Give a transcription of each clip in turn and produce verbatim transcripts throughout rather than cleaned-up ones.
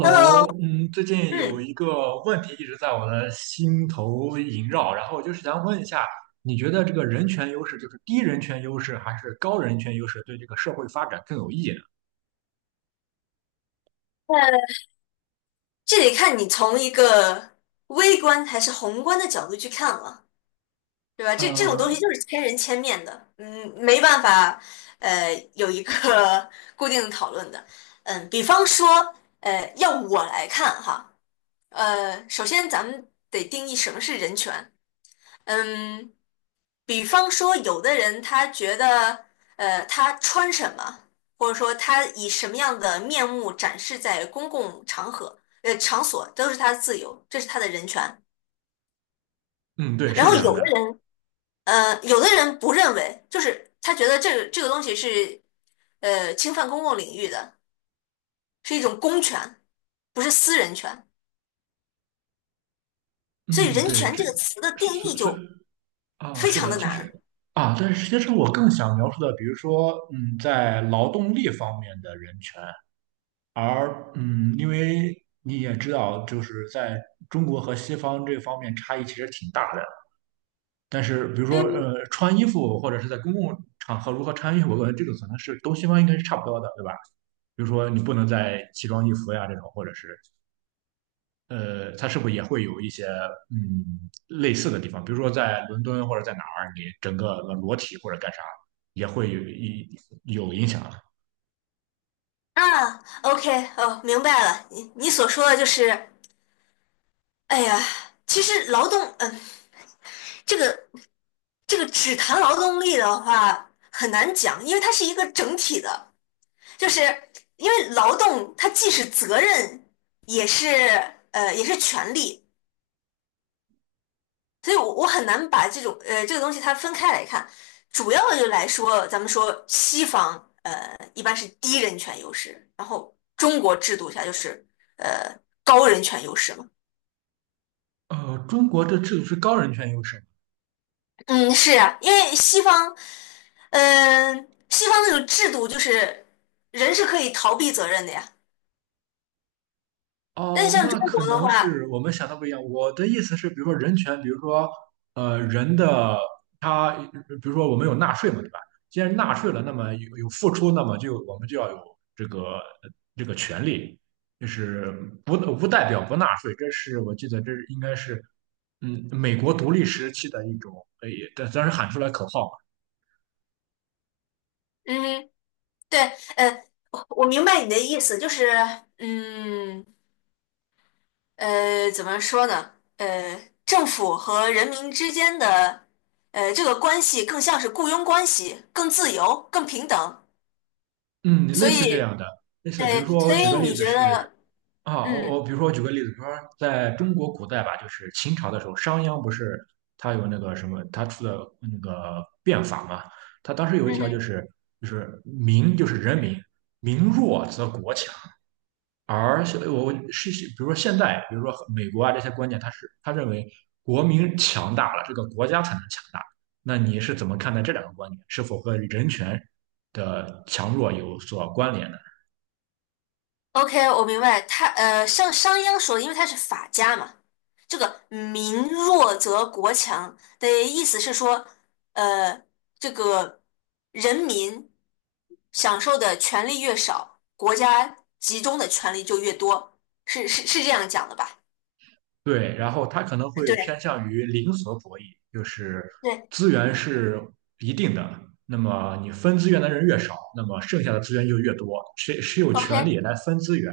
Hello，嗯，最近有嗯，一个问题一直在我的心头萦绕，然后就是想问一下，你觉得这个人权优势，就是低人权优势还是高人权优势，对这个社会发展更有益呢？呃，这得看你从一个微观还是宏观的角度去看了，对吧？这这种东西呃，就是千人千面的，嗯，没办法，呃，有一个 固定的讨论的。嗯，比方说，呃，要我来看哈，呃，首先咱们得定义什么是人权。嗯，比方说，有的人他觉得，呃，他穿什么，或者说他以什么样的面目展示在公共场合、呃场所，都是他的自由，这是他的人权。嗯，对，然是后这样有的的。人，呃，有的人不认为，就是他觉得这个这个东西是，呃，侵犯公共领域的，是一种公权，不是私人权。所以嗯，“人对，权”这这个词的是定是义是就啊，非是常的，的其实难。啊，但是其实我更想描述的，比如说，嗯，在劳动力方面的人权，而嗯，因为你也知道，就是在中国和西方这方面差异其实挺大的。但是比如说嗯呃，穿衣服或者是在公共场合如何穿衣服，我感觉这个可能是东西方应该是差不多的，对吧？比如说你不能在奇装异服呀这种，或者是呃，它是不是也会有一些嗯类似的地方？比如说在伦敦或者在哪儿，你整个裸体或者干啥，也会有一有影响。啊，OK，哦，明白了。你你所说的就是哎呀，其实劳动，嗯、这个这个只谈劳动力的话很难讲，因为它是一个整体的，就是因为劳动它既是责任，也是呃也是权利，所以我我很难把这种呃这个东西它分开来看。主要的就来说，咱们说西方呃一般是低人权优势，然后中国制度下就是呃高人权优势嘛。呃，中国的制度是高人权优势吗？嗯，是啊，因为西方，嗯、西方那种制度就是人是可以逃避责任的呀。但是哦，像中那可国的能话，是我们想的不一样。我的意思是，比如说人权，比如说呃人的他，比如说我们有纳税嘛，对吧？既然纳税了，那么有有付出，那么就我们就要有这个这个权利，就是不不代表不纳税。这是我记得，这是应该是嗯美国独立时期的一种，呃，也当当时喊出来口号嘛。嗯，对，呃，我我明白你的意思，就是，嗯，呃，怎么说呢？呃，政府和人民之间的，呃，这个关系更像是雇佣关系，更自由，更平等。嗯，所类似这以，样的，类似，比如对，说我所举以个例你子觉是。得，啊，我嗯我比如说，我举个例子，比如说在中国古代吧，就是秦朝的时候，商鞅不是他有那个什么，他出的那个变法嘛，他当时有一嗯条就哼。是就是民就是人民，民弱则国强，而现我我是是比如说现在，比如说美国啊这些观念，他是他认为国民强大了，这个国家才能强大。那你是怎么看待这两个观点？是否和人权的强弱有所关联呢？OK，我明白。他呃，像商鞅说的，因为他是法家嘛，这个“民弱则国强”的意思是说，呃，这个人民享受的权利越少，国家集中的权利就越多，是是是这样讲的吧？对，然后他可能会偏对向于零和博弈，就是对资源是一定的，那么你分资源的人越少，那么剩下的资源就越多，谁谁有权，OK 利来分资源，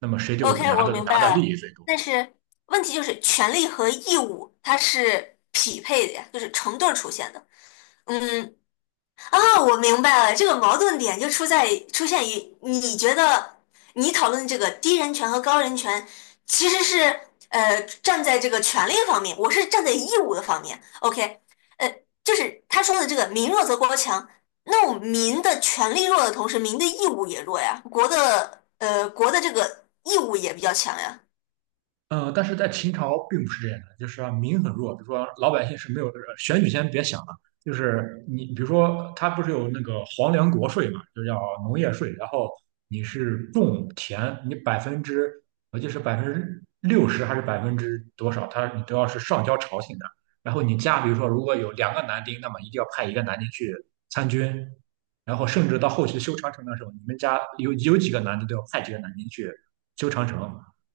那么谁就 OK，拿我的明拿的白利了。益最多。但是问题就是，权利和义务它是匹配的呀，就是成对儿出现的。嗯，啊，我明白了，这个矛盾点就出在出现于你觉得你讨论这个低人权和高人权，其实是呃站在这个权利方面，我是站在义务的方面。OK，呃，就是他说的这个“民弱则国强”，那我民的权利弱的同时，民的义务也弱呀，国的呃国的这个义务也比较强呀。呃，但是在秦朝并不是这样的，就是啊民很弱，比如说老百姓是没有呃选举先别想了，就是你比如说他不是有那个皇粮国税嘛，就叫农业税，然后你是种田，你百分之我记得是百分之六十还是百分之多少，他你都要是上交朝廷的，然后你家比如说如果有两个男丁，那么一定要派一个男丁去参军，然后甚至到后期修长城的时候，你们家有有几个男的都要派几个男丁去修长城，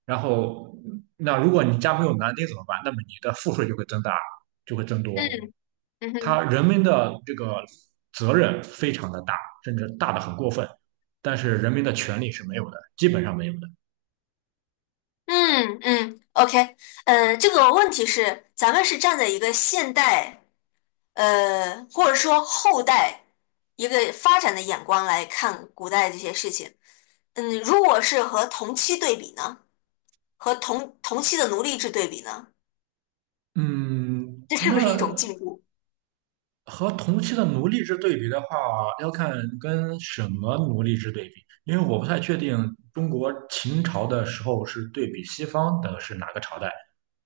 然后，那如果你家没有男丁怎么办？那么你的赋税就会增大，就会增嗯多。嗯他哼，人民的这个责任非常的大，甚至大的很过分，但是人民的权利是没有的，基本上没有的。嗯嗯，OK，呃，这个问题是咱们是站在一个现代。呃，或者说后代一个发展的眼光来看古代这些事情。嗯，如果是和同期对比呢，和同同期的奴隶制对比呢，嗯，这是不是一种那进步？和同期的奴隶制对比的话，要看跟什么奴隶制对比，因为我不太确定中国秦朝的时候是对比西方的是哪个朝代。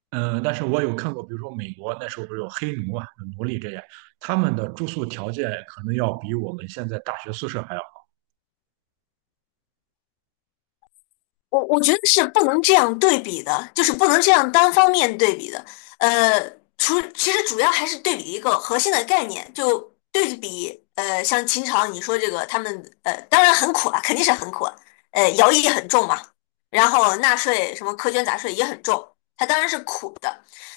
嗯，但是我有看过，比如说美国那时候不是有黑奴啊、有奴隶这些，他们的住宿条件可能要比我们现在大学宿舍还要好。我我觉得是不能这样对比的，就是不能这样单方面对比的。呃，除其实主要还是对比一个核心的概念，就对比呃，像秦朝你说这个他们呃，当然很苦啊，肯定是很苦啊，呃，徭役也很重嘛，然后纳税什么苛捐杂税也很重，它当然是苦，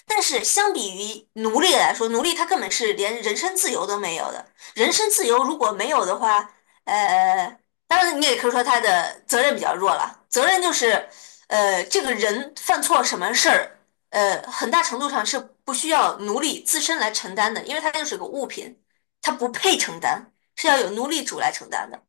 但是相比于奴隶来说，奴隶他根本是连人身自由都没有的。人身自由如果没有的话，呃，当然你也可以说他的责任比较弱了。责任就是，呃，这个人犯错什么事儿，呃，很大程度上是不需要奴隶自身来承担的，因为他就是个物品，他不配承担，是要有奴隶主来承担的。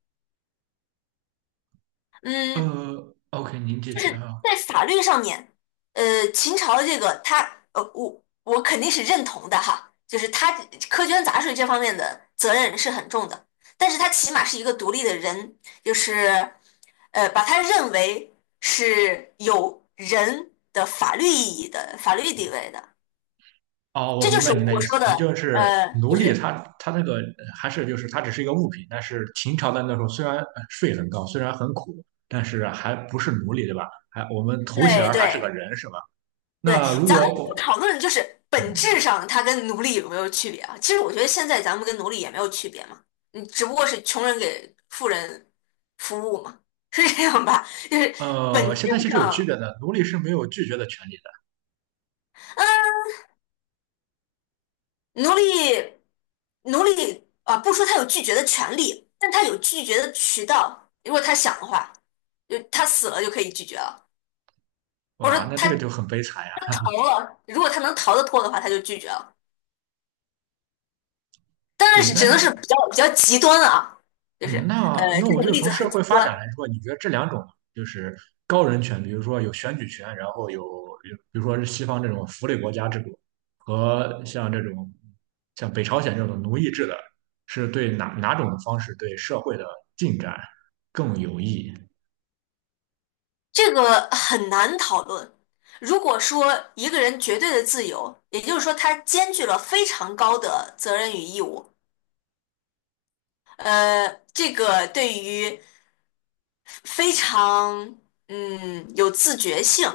嗯，呃，OK，您继续啊。在法律上面，呃，秦朝的这个他，呃，我我肯定是认同的哈，就是他苛捐杂税这方面的责任是很重的，但是他起码是一个独立的人，就是呃，把他认为是有人的法律意义的法律地位的，哦，我这就明是白您的我意思，说的，你就是呃，奴就隶是他，他那个呃还是就是他只是一个物品，但是秦朝的那时候虽然呃税很高，虽然很苦，但是还不是奴隶，对吧？还我们头衔对儿还是个对。人，是吧？对，那如咱们果不我，讨论就是本质嗯，上它跟奴隶有没有区别啊？其实我觉得现在咱们跟奴隶也没有区别嘛，你只不过是穷人给富人服务嘛，是这样吧？就是本呃，质现在其实有区别上，的，奴隶是没有拒绝的权利嗯奴隶奴隶啊，不说他有拒绝的权利，但他有拒绝的渠道。如果他想的话，就他死了就可以拒绝了，的。或者哇，说那这个他就很悲惨呀。逃了，如果他能逃得脱的话，他就拒绝了。当然对，是那只能是比较比较极端啊，就是嗯，呃那那这我种就例从子社很极会发展端，来说，你觉得这两种就是高人权，比如说有选举权，然后有有，比如说是西方这种福利国家制度，和像这种像北朝鲜这种奴役制的，是对哪哪种方式对社会的进展更有益？这个很难讨论。如果说一个人绝对的自由，也就是说他兼具了非常高的责任与义务，呃，这个对于非常嗯有自觉性，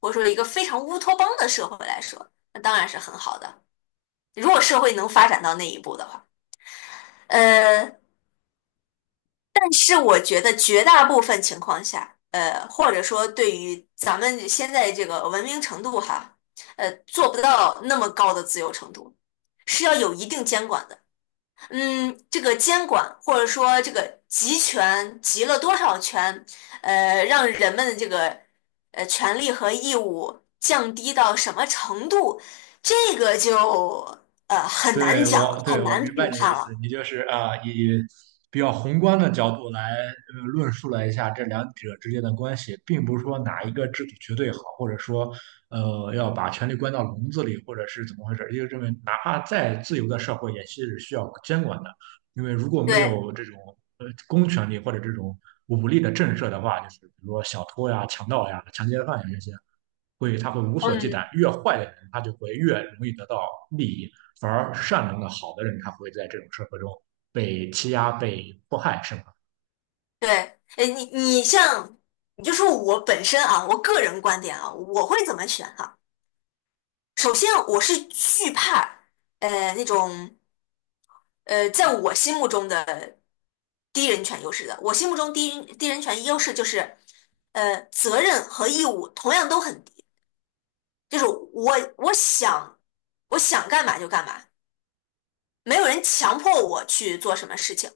或者说一个非常乌托邦的社会来说，那当然是很好的。如果社会能发展到那一步的话，呃，但是我觉得绝大部分情况下，呃，或者说对于咱们现在这个文明程度哈，呃，做不到那么高的自由程度，是要有一定监管的。嗯，这个监管或者说这个集权集了多少权，呃，让人们的这个呃权利和义务降低到什么程度，这个就呃很难对讲，我，对很我难明白评你的判意思，了。你就是啊，以比较宏观的角度来呃论述了一下这两者之间的关系，并不是说哪一个制度绝对好，或者说呃要把权力关到笼子里，或者是怎么回事儿，因为认为哪怕再自由的社会也是需要监管的，因为如果没对，有这种呃公权力或者这种武力的震慑的话，就是比如说小偷呀、强盗呀、强奸犯呀这些。会他会无所忌惮，嗯。越坏的人他就会越容易得到利益，反而善良的好的人他会在这种社会中被欺压、被迫害，是吗？对，哎，你你像，你就说我本身啊，我个人观点啊，我会怎么选哈、首先，我是惧怕呃那种呃在我心目中的低人权优势的。我心目中低低人权优势就是呃责任和义务同样都很低，就是我我想我想干嘛就干嘛，没有人强迫我去做什么事情。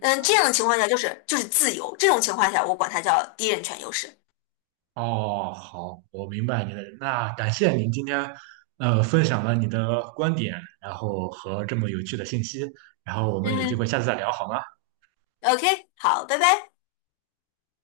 嗯，这样的情况下就是就是自由，这种情况下我管它叫低人权优势。哦，好，我明白你的。那感谢您今天呃分享了你的观点，然后和这么有趣的信息，然后我们有机会嗯。下次再聊好吗？OK，好，拜拜。